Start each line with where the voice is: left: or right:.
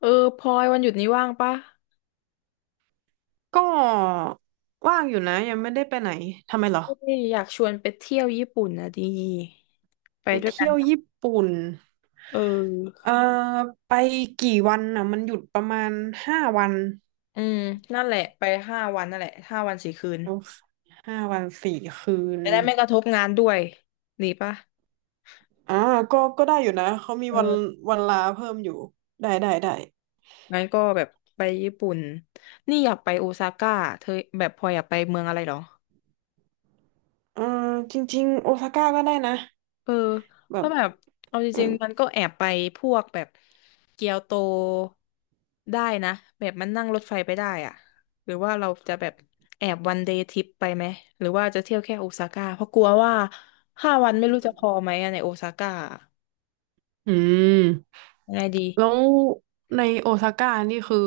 left: เออพลอยวันหยุดนี้ว่างปะ
right: ก็ว่างอยู่นะยังไม่ได้ไปไหนทำไมเหรอ
left: เอ้ยอยากชวนไปเที่ยวญี่ปุ่นนะดีไป
right: ไป
left: ด้วยกั
right: เที่
left: น
right: ยว
left: ปะ
right: ญี่ปุ่น
left: เออ
right: เอ่อไปกี่วันน่ะมันหยุดประมาณห้าวัน
left: อืมนั่นแหละไปห้าวันนั่นแหละ5 วัน 4 คืน
right: โอเคห้าวันสี่คืน
left: จะได้ไม่กระทบงานด้วยดีปะ
right: อ่าก็ได้อยู่นะเขามี
left: เอ
right: วัน
left: อ
right: ลาเพิ่มอยู่ได้ได้ได้
left: งั้นก็แบบไปญี่ปุ่นนี่อยากไปโอซาก้าเธอแบบพลอยอยากไปเมืองอะไรเหรอ
right: เอ่อจริงๆโอซาก้าก็ได้นะ
left: เออ
right: แบบ
left: ถ้าะแบบเอาจ
right: เออ
left: ริงๆมันก็แอบไปพวกแบบเกียวโตได้นะแบบมันนั่งรถไฟไปได้อะหรือว่าเราจะแบบแอบวันเดย์ทริปไปไหมหรือว่าจะเที่ยวแค่โอซาก้าเพราะกลัวว่าห้าวันไม่รู้จะพอไหมอะในโอซาก้า
right: อืม
left: ยังไงดี
right: แล้วในโอซาก้านี่คือ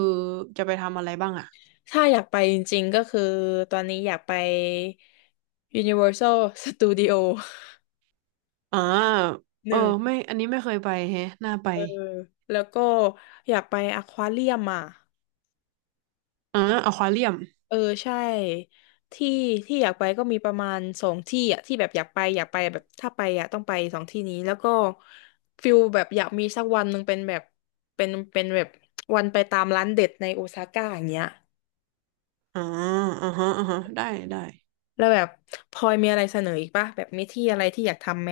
right: จะไปทำอะไรบ้างอ่ะ
left: ถ้าอยากไปจริงๆก็คือตอนนี้อยากไป Universal Studio
right: อ่า
left: ห
right: เออ
left: นึ่ง
right: ไม่อันนี้ไม่เคยไปแฮะน่าไป
left: เออแล้วก็อยากไปอควาเรียมอ่ะ
right: อ่าอควาเรียม
left: เออใช่ที่ที่อยากไปก็มีประมาณสองที่อ่ะที่แบบอยากไปอยากไปแบบถ้าไปอ่ะต้องไปสองที่นี้แล้วก็ฟิลแบบอยากมีสักวันหนึ่งเป็นแบบเป็นแบบวันไปตามร้านเด็ดในโอซาก้าอย่างเงี้ย
right: อ่าอ่าฮะอ่าฮะได้ได้
left: แล้วแบบพลอยมีอะไรเสนออีกปะแบบมีที่อะไรที่อยากทำไหม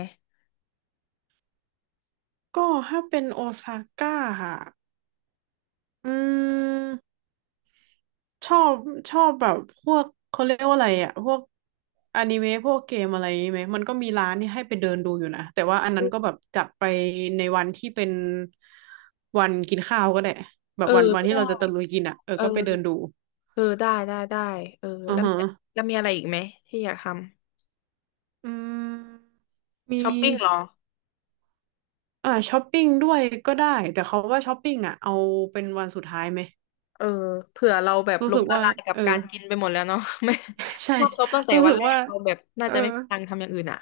right: ก็ถ้าเป็นโอซาก้าค่ะอืมชอบแบบพวกเขาเรียกว่าอะไรอะพวกอนิเมะพวกเกมอะไรไหมมันก็มีร้านนี่ให้ไปเดินดูอยู่นะแต่ว่าอันนั้นก็แบบจัดไปในวันที่เป็นวันกินข้าวก็ได้แบ
left: เอ
right: บ
left: อ
right: วัน
left: ก็
right: ที่
left: ได้
right: เราจะตะลุยกินอะเออ
left: เออ
right: ก็ไปเดินดู
left: เออได้ได้ได้เออ
right: อ่า
left: แล้ว
right: ฮะ
left: มีแล้วมีอะไรอีกไหมที่อยากท
right: อืมมี
left: ำช้อปปิ้งเหรอ
right: อ่าช้อปปิ้งด้วยก็ได้แต่เขาว่าช้อปปิ้งอ่ะเอาเป็นวันสุดท้ายไหม
left: เออเผื่อเราแบบ
right: รู้
left: ล้
right: สึ
left: ม
right: ก
left: ละ
right: ว่า
left: ลายกับ
right: เออ
left: การกินไปหมดแล้วเนาะ ไม่
right: ใช่
left: ชอบซบตั้งแต่
right: รู้
left: วั
right: สึ
left: น
right: ก
left: แรก
right: ว่า
left: เราแบบน่า
right: เออ
left: จะไม่มีตังค์ทำอย่างอื่นอ่ะ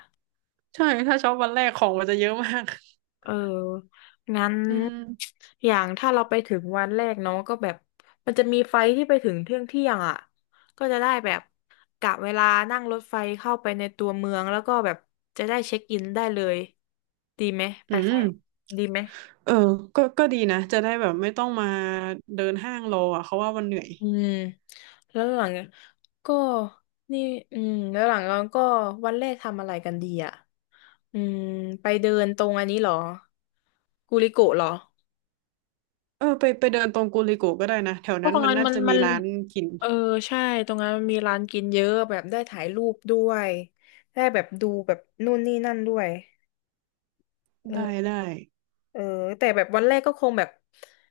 right: ใช่ถ้าช็อปวันแรกของมันจะเยอะมาก
left: เอองั้น
right: อืม
left: อย่างถ้าเราไปถึงวันแรกเนาะก็แบบมันจะมีไฟล์ที่ไปถึงเที่ยงเที่ยงอ่ะก็จะได้แบบกะเวลานั่งรถไฟเข้าไปในตัวเมืองแล้วก็แบบจะได้เช็คอินได้เลยดีไหมไป
right: อื
left: ไฟ
right: ม
left: ล์ดีไหม
right: เออก็ดีนะจะได้แบบไม่ต้องมาเดินห้างรออ่ะเขาว่ามันเหนื่อย
left: อืมแล้วหลังก็นี่อืมแล้วหลังก็วันแรกทำอะไรกันดีอ่ะอืมไปเดินตรงอันนี้เหรอกูริโกะเหรอ
right: เออไปเดินตรงกูลิโกะก็ได้นะแถว
left: เพราะ
right: นั้น
left: ตรง
right: มัน
left: นั้น
right: น่า
left: มัน
right: จะ
left: มั
right: มี
left: น
right: ร้านกิน
left: เออใช่ตรงนั้นมันมีร้านกินเยอะแบบได้ถ่ายรูปด้วยได้แบบดูแบบนู่นนี่นั่นด้วยเอ
right: ได้
left: อ
right: ได้
left: เออแต่แบบวันแรกก็คงแบบ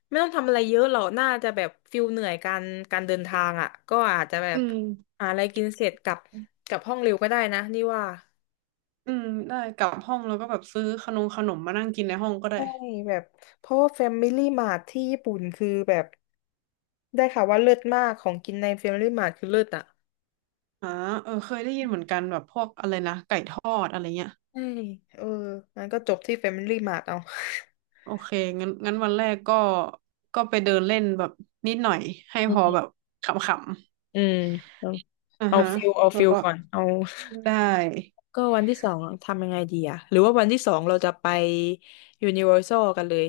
left: ไม่ต้องทำอะไรเยอะหรอกน่าจะแบบฟิลเหนื่อยการเดินทางอ่ะก็อาจจะแบ
right: อื
left: บ
right: ม
left: หาอะไรกินเสร็จกลับห้องเร็วก็ได้นะนี่ว่า
right: อืมได้กลับห้องแล้วก็แบบซื้อขนมมานั่งกินในห้องก็ได้
left: ใช่แบบเพราะว่าแฟมิลี่มาที่ญี่ปุ่นคือแบบได้ค่ะว่าเลิศมากของกินในแฟมิลี่มา t ์คือเลิศอ่ะ
right: อ่าเออเคยได้ยินเหมือนกันแบบพวกอะไรนะไก่ทอดอะไรเงี้ย
left: ใช่เอองั้นก็จบที่แฟมิลี่มา t ์เอา
right: โอเคงั้นวันแรกก็ไปเดินเล่นแบบนิดหน่อยให้
left: อื
right: พอแบบ
left: ม
right: ขำ
left: อืมเอา
right: ๆอ่า
left: เอา
right: ฮะ
left: ฟิลเอา
right: แล้
left: ฟิ
right: ว
left: ล
right: ก็
left: ก่อนเอา
right: ได้
left: ก็วันที่สองทำยังไงดีอะหรือว่าวันที่สองเราจะไป Universal กันเลย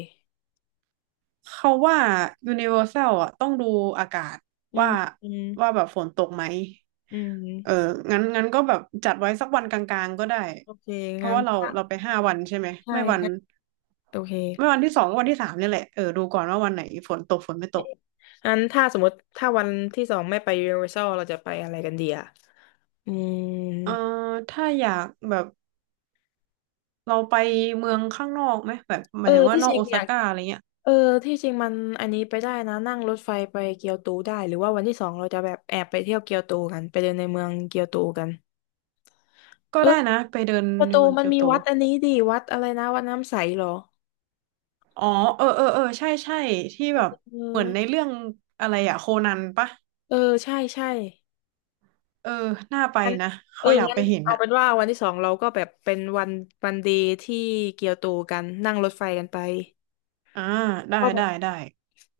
right: เขาว่า Universal อ่ะต้องดูอากาศ
left: อื
right: ว่า
left: มอืม
right: แบบฝนตกไหม
left: อื
right: เออ
left: ม
right: งั้นก็แบบจัดไว้สักวันกลางๆก็ได้
left: โอเค
right: เพราะ
left: งั้น
right: ว่าเรา
left: ถ้า
right: ไปห้าวันใช่ไหม
left: ใช่
right: ไม่วัน
left: งั้นโอเค
right: ไม่วันที่สองก็วันที่สามเนี่ยแหละเออดูก่อนว่าวันไหนฝนตกฝนไม่ตก
left: งั้นถ้าสมมติถ้าวันที่สองไม่ไป Universal เราจะไปอะไรกันดีอะอืม
right: เอ่อถ้าอยากแบบ เราไปเมืองข้างนอกไหมแบบห
left: เอ
right: มา
left: อ
right: ยถึงว่า
left: ที่
right: น
left: จ
right: อก
left: ริง
right: โอ
left: อ
right: ซา
left: ยาก
right: ก้าอะไรเงี้ย
left: เออที่จริงมันอันนี้ไปได้นะนั่งรถไฟไปเกียวโตได้หรือว่าวันที่สองเราจะแบบแอบไปเที่ยวเกียวโตกันไปเดินในเมืองเกียวโตกัน
right: ก็
left: เออ
right: ได้
left: ย
right: นะไปเดิน
left: เกียว
right: ใน
left: โต
right: เมือง
left: มัน
right: เกียว
left: มี
right: โต
left: วัดอันนี้ดิวัดอะไรนะวัดน้ำใสเหรอ
right: อ๋อเออเออเออใช่ใช่ที่แบบ
left: เออ
right: เหมือนในเรื่องอะไรอะโคนันปะ
left: เออใช่ใช่
right: เออน่าไป
left: งั้น
right: นะ
left: เอ
right: เขา
left: อ
right: อยาก
left: งั้
right: ไป
left: น
right: เห็น
left: เอา
right: อะ
left: เป็นว่าวันที่สองเราก็แบบเป็นวันวันเดีที่เกียวโตกัน นั่งรถไฟกันไป
right: อ่าได้
left: ก็แบ
right: ได้
left: บ
right: ได้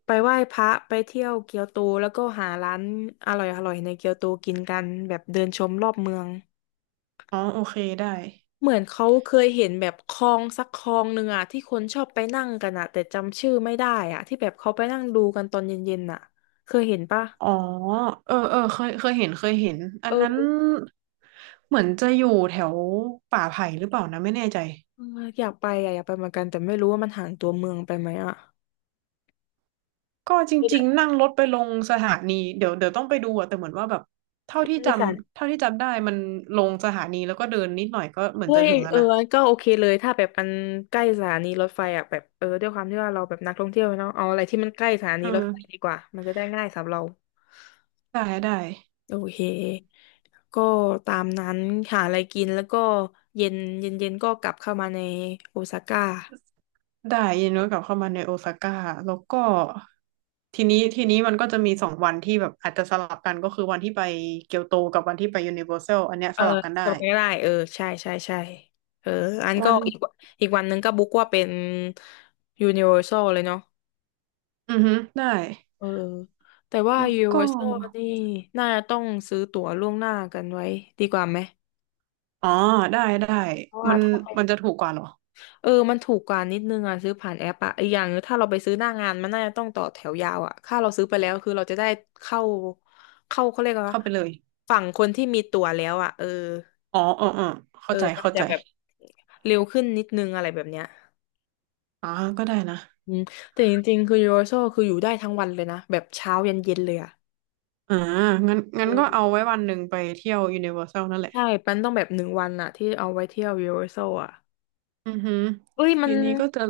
left: ไปไหว้พระไปเที่ยวเกียวโตแล้วก็หาร้านอร่อยอร่อยในเกียวโตกินกันแบบเดินชมรอบเมือง
right: อ๋อโอเคได้
left: เหมือนเขาเคยเห็นแบบคลองสักคลองหนึ่งอะที่คนชอบไปนั่งกันอะแต่จำชื่อไม่ได้อะที่แบบเขาไปนั่งดูกันตอนเย็นๆอะเคยเห็นปะ
right: อ๋อเออเออเคยเคยเห็นเคยเห็นอั
left: เอ
right: นนั้น
left: อ
right: เหมือนจะอยู่แถวป่าไผ่หรือเปล่านะไม่แน่ใจ
left: เอออยากไปอะอยากไปเหมือนกันแต่ไม่รู้ว่ามันห่างตัวเมืองไปไหมอะ
right: ก็จ
left: คือแบ
right: ริงๆ
left: บ
right: นั่งรถไปลงสถานีเดี๋ยวต้องไปดูอะแต่เหมือนว่าแบบเท่าที่
left: ใช่
right: จ
left: ค่ะ
right: ำได้มันลงสถานีแล้วก็เดินนิดหน่อยก็เหมือน
left: เฮ้
right: จะ
left: ย
right: ถึงแล้
left: เอ
right: ว
left: อ
right: นะ
left: ก็โอเคเลย ถ้าแบบมันใกล้สถานีรถไฟอ่ะแบบเออด้วยความที่ว่าเราแบบนักท่องเที่ยวเนาะเอาอะไรที่มันใกล้สถานี
right: อื
left: รถไฟ
right: ม
left: ดีกว่า มันจะได้ง่ายสำหรับเรา
right: ได้ได้
left: โอเคก็ตามนั้นหาอะไรกินแล้วก็เย็นเย็นเย็นก็กลับเข้ามาในโอซาก้า
right: ได้ยินว่ากลับเข้ามาในโอซาก้าแล้วก็ทีนี้มันก็จะมีสองวันที่แบบอาจจะสลับกันก็คือวันที่ไปเกียวโตกับวันที่ไปยูนิเวอร์แซลอันเนี้ย
left: เอ
right: ส
left: อ
right: ลับกัน
left: สำ
right: ได้
left: รบไม่ได้เออใช่ใช่ใช่เอออัน
right: วั
left: ก็
right: น
left: อีกวันอีกวันนึงก็บุ๊กว่าเป็นยูนิเวอร์ซเลยเนาะ
right: อือฮึได้
left: เออแต่ว่า
right: แล้วก็
left: Universal นี่น่าจะต้องซื้อตั๋วล่วงหน้ากันไว้ดีกว่าไหม
right: อ๋อได้ได้
left: เพราะว่า
right: มัน
left: ถ้าไป
right: จะถูกกว่าเหรอ
left: เออมันถูกกว่านิดนึงอ่ะซื้อผ่านแอปอ่ะอีกอย่างหนึงถ้าเราไปซื้อหน้างานมันน่าจะต้องต่อแถวยาวอ่ะถ้าเราซื้อไปแล้วคือเราจะได้เข้าเข้าเขาเรียกว่า
right: เข้าไปเลย
left: ฝั่งคนที่มีตั๋วแล้วอ่ะเออ
right: อ๋ออ๋ออ๋อ
left: เอ
right: เข้า
left: อ
right: ใจ
left: มัน
right: เข้า
left: จะ
right: ใจ
left: แบบเร็วขึ้นนิดนึงอะไรแบบเนี้ย
right: อ๋อ ก็ได้นะ
left: อืมแต่จริงๆคือ Universal คืออยู่ได้ทั้งวันเลยนะแบบเช้ายันเย็นเลยอ่ะ
right: อ่างั้น
left: เอ
right: ก็เอา
left: อ
right: ไว้วันหนึ่งไปเที่ยวยูนิเวอร์แซลนั่นแหละ
left: ใช่ปันต้องแบบหนึ่งวันอะที่เอาไว้เที่ยว Universal อร์แซลอะ
right: อือหือ
left: เอ้ยมั
right: ที
left: น
right: นี้ก็จะ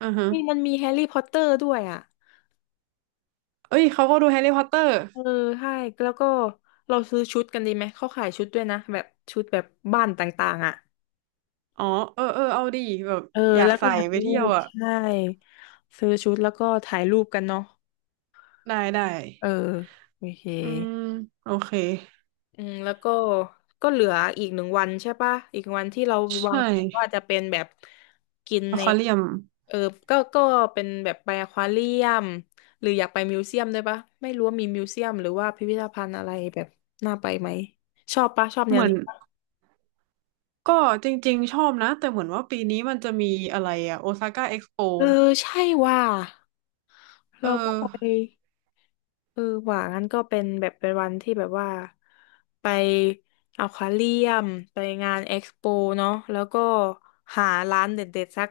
right: อ่าฮะ
left: เอ้ยมันมีแฮร์รี่พอตเตอร์ด้วยอ่ะ
right: เอ้ย เขาก็ดูแฮร์รี่พอตเตอร์
left: เออใช่แล้วก็เราซื้อชุดกันดีไหมเขาขายชุดด้วยนะแบบชุดแบบบ้านต่างๆอ่ะ
right: อ๋อเออเออเอาดีแบบ
left: เออ
right: อยาก
left: แล้วก็
right: ใส่
left: ถ่าย
right: ไป
left: รู
right: เที่ยว
left: ป
right: อ่ะ
left: ใช่ซื้อชุดแล้วก็ถ่ายรูปกันเนาะ
right: ได้ได้
left: เออโอเค
right: อืมโอเค
left: อืมแล้วก็เหลืออีกหนึ่งวันใช่ปะอีกวันที่เรา
right: ใช
left: วางแผนว่า
right: ่
left: จะเป็นแบบกิน
right: อ
left: ใน
right: ควาเรียม
left: เออก็เป็นแบบไปอควาเรียมหรืออยากไปมิวเซียมด้วยปะไม่รู้ว่ามีมิวเซียมหรือว่าพิพิธภัณฑ์อะไรแบบน่าไปไหมชอบปะชอบแน
right: เห
left: ว
right: มือน
left: นี้ปะ
right: ก็จริงๆชอบนะ แต่เหมือนว่าปีนี้มันจะมีอะไรอ่ะโอซาก้าเอ็กซ์โป
left: เออใช่ว่า
right: เอ
left: เราก็
right: อ
left: ไป เออหว่างั้นก็เป็นแบบเป็นวันที่แบบว่าไปอควาเรียมไปงานเอ็กซ์โปเนาะแล้วก็หาร้านเด็ดๆ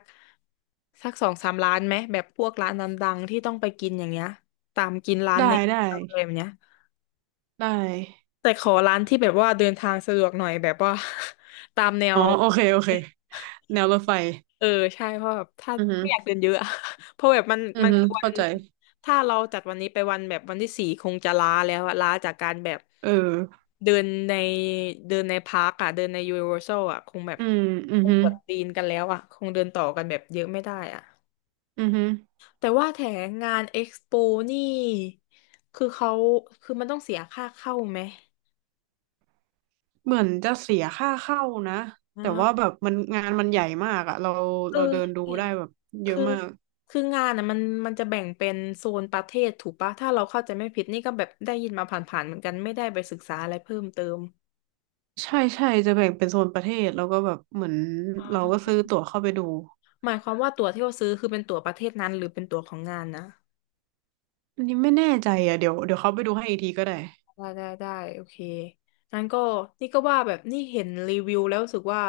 left: สักสองสามร้านไหมแบบพวกร้านดังๆที่ต้องไปกินอย่างเงี้ยตามกินร้าน
right: ได้
left: ใน
right: ได้
left: อะไรแบบเนี้ย
right: ได้
left: แต่ขอร้านที่แบบว่าเดินทางสะดวกหน่อยแบบว่า ตามแน
right: อ๋
left: ว
right: อ โอเคโอเค แนวรถไฟ
left: เออใช่เพราะแบบถ้า
right: อือหือ
left: ไม่อยากเดินเยอะอะ เพราะแบบ
right: อือ
left: มัน
right: หือ
left: คือวั
right: เข้า
left: น
right: ใจ
left: ถ้าเราจัดวันนี้ไปวันแบบวันที่สี่คงจะล้าแล้วอะล้าจากการแบบ
right: เออ
left: เดินในเดินในพาร์คอะเดินในยูนิเวอร์แซลอะคงแบบ
right: อืมอือ
left: คง
right: ฮึ
left: ปวดตีนกันแล้วอะคงเดินต่อกันแบบเยอะไม่ได้อะ
right: อือฮึ
left: แต่ว่าแถงงานเอ็กซ์โปนี่คือเขาคือมันต้องเสียค่าเข้าไหม
right: เหมือนจะเสียค่าเข้านะ แต่ว่า
left: อ่า
right: แบบมันงานมันใหญ่มากอะเรา
left: คือ
right: เดินดู
left: ใช่
right: ได้แบบเยอะ
left: คือ
right: มาก
left: งานอ่ะมันจะแบ่งเป็นโซนประเทศถูกปะถ้าเราเข้าใจไม่ผิดนี่ก็แบบได้ยินมาผ่านๆเหมือนกันไม่ได้ไปศึกษาอะไรเพิ่มเติม
right: ใช่ใช่จะแบ่งเป็นโซนประเทศแล้วก็แบบเหมือน
left: อ๋
right: เราก็
left: อ
right: ซื้อตั๋วเข้าไปดู
left: หมายความว่าตั๋วที่เราซื้อคือเป็นตั๋วประเทศนั้นหรือเป็นตั๋วของงานนะ
right: อันนี้ไม่แน่ใจอะเดี๋ยวเขาไปดูให้อีกทีก็ได้
left: ได้ได้ได้โอเคงั้นก็นี่ก็ว่าแบบนี่เห็นรีวิวแล้วรู้สึกว่า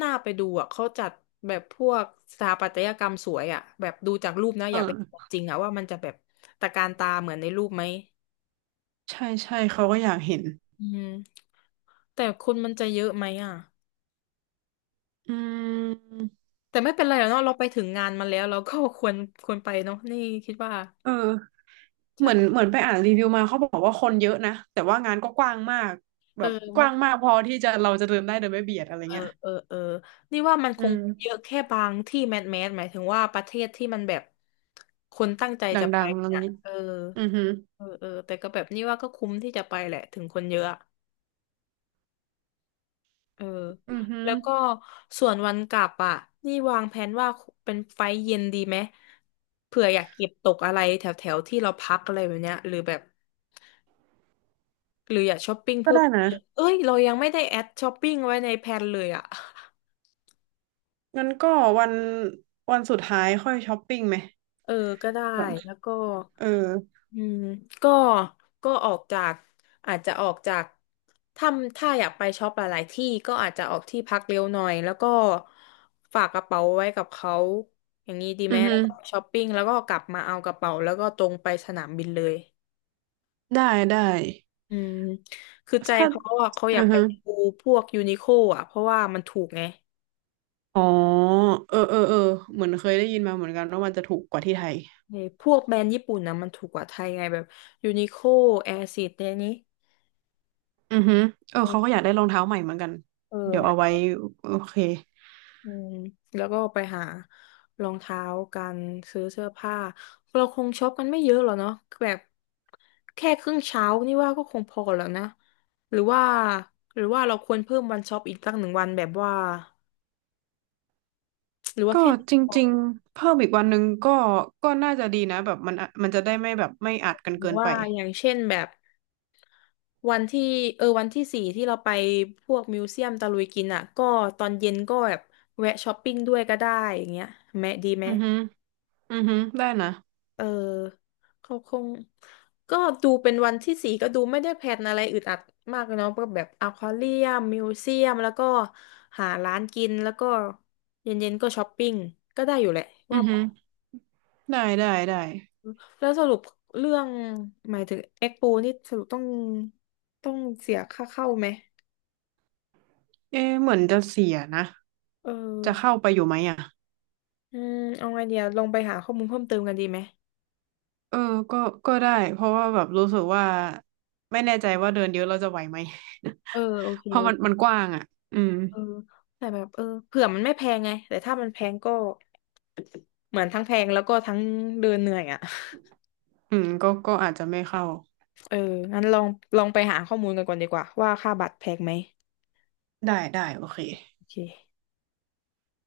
left: น่าไปดูอ่ะเขาจัดแบบพวกสถาปัตยกรรมสวยอ่ะแบบดูจากรูปนะ
right: เอ
left: อยา
right: อ
left: กไปเห็นของจริงอ่ะว่ามันจะแบบตระการตาเหมือนในรูปไหม
right: ใช่ใช่เขาก็อยากเห็น
left: อืม แต่คนมันจะเยอะไหมอ่ะ
right: อืม
left: แต่ไม่เป็นไรหรอกเนาะเราไปถึงงานมาแล้วเราก็ควรควรไปเนาะนี่คิดว่า
right: เออ
left: ใช่
right: เหมือน
left: ปะ
right: ไปอ่านรีวิวมาเขาบอกว่าคนเยอะนะแต่ว่างานก็กว้างมากแบ
left: เออ
right: บก
left: มัน
right: ว้างมากพอที่จะเราจะเดินได้โดยไม่เบียดอะไรเงี้ย
left: เออนี่ว่ามันค
right: อื
left: งเยอะ
right: ม
left: แค่บางที่แมสแมสหมายถึงว่าประเทศที่มันแบบคนตั้งใจ
right: ด
left: จะไป
right: ังๆอัน
left: เนี่ย
right: นี้
left: เออ
right: อือหือ
left: เออแต่ก็แบบนี่ว่าก็คุ้มที่จะไปแหละถึงคนเยอะอะเออ
right: อือหือ
left: แล้วก็ส่วนวันกลับอ่ะนี่วางแผนว่าเป็นไฟล์เย็นดีไหมเผื่ออยากเก็บตกอะไรแถวแถวที่เราพักอะไรแบบเนี้ยหรือแบบ หรืออยากช้อปปิ้ง
right: ก็
left: เพิ่ม
right: ได้
left: เติ
right: นะ
left: มเอ้ยเรายังไม่ได้แอดช้อปปิ้งไว้ในแพลนเลยอ่ะ
right: งั้นก็วันสุดท้ายค่อยช้อปปิ้งไหม
left: เออก็ได้
right: แบบ
left: แล้วก็
right: เออ
left: อืมก็ก็ออกจากอาจจะออกจากถ้าถ้าอยากไปช็อปหลายๆที่ก็อาจจะออกที่พักเร็วหน่อยแล้วก็ฝากกระเป๋าไว้กับเขาอย่างนี้ดี
right: อื
left: ไหม
right: อหื
left: แล้ว
right: อ
left: ก็ไปช้อปปิ้งแล้วก็กลับมาเอากระเป๋าแล้วก็ตรงไปสนามบินเลย
right: ได้ได้
left: อืมคือใจ
right: ถ้า
left: เขาอะเขาอ
right: อื
left: ยาก
right: อ
left: ไป
right: หือ
left: ดูพวกยูนิโคอ่ะเพราะว่ามันถูกไง
right: อ๋อเออเออเออเหมือนเคยได้ยินมาเหมือนกันว่ามันจะถูกกว่าที่ไทย
left: เอ้ยพวกแบรนด์ญี่ปุ่นนะมันถูกกว่าไทยไงแบบยูนิโคแอร์ซิดเนี่ยนี้
right: อือหึอเออ
left: เอ
right: เขาก็อ
left: อ
right: ยากได้รองเท้าใหม่เหมือนกัน เดี๋ยว
left: เนี่
right: เอา
left: ย
right: ไว้โอเค
left: อืมแล้วก็ไปหารองเท้ากันซื้อเสื้อผ้าเราคงช็อปกันไม่เยอะหรอกเนาะแบบแค่ครึ่งเช้านี่ว่าก็คงพอแล้วนะหรือว่าเราควรเพิ่มวันช็อปอีกสักหนึ่งวันแบบว่าหรือว่า
right: ก็
left: แค่นี้
right: จ
left: พอ
right: ริ
left: เล
right: ง
left: ย
right: ๆ เพิ่มอีกวันหนึ่งก็น่าจะดีนะแบบมันจะได้ไม่แบบไม่อัดกัน
left: หรื
right: เกิ
left: อ
right: น
left: ว่า
right: ไป
left: อย่างเช่นแบบ วันที่เออวันที่สี่ที่เราไปพวกมิวเซียมตะลุยกินอ่ะก็ตอนเย็นก็แบบแวะช้อปปิ้งด้วยก็ได้อย่างเงี้ยแม่ดีไหม
right: อือหึอือหึได้นะ
left: เออเขาคงก็ดูเป็นวันที่สี่ก็ดูไม่ได้แพลนอะไรอึดอัดมากเนาะก็แบบอควาเรียมมิวเซียมแล้วก็หาร้านกินแล้วก็เย็นๆก็ช้อปปิ้งก็ได้อยู่แหละ
right: อื
left: ว่า
right: อหึอ ได้ได้ได้
left: แล้วสรุปเรื่องหมายถึงเอ็กโปนี่สรุปต้องเสียค่าเข้าไหม
right: เอ๊ะเหมือนจะเสียนะ
left: เออ
right: จะเข้าไปอยู่ไหมอ่ะ
left: อืมเอาไงเดียวลองไปหาข้อมูลเพิ่มเติมกันดีไหม
right: เออก็ได้ เพราะว่าแบบรู้สึกว่าไม่แน่ใจว่าเดินเยอะเราจะไหวไหม
left: เออโอเค
right: เพราะ
left: โอ
right: มัน
left: เค
right: กว้างอ่ะ อืม
left: เออแต่แบบเออเผื่อมันไม่แพงไงแต่ถ้ามันแพงก็เหมือนทั้งแพงแล้วก็ทั้งเดินเหนื่อยอ่ะ
right: อืมก็อาจจะไม่เข้า
left: เอองั้นลองไปหาข้อมูลกันก่อนดีกว่าว่าค่าบัตรแพงไหม
right: ได้ได้โอเค
left: โอเค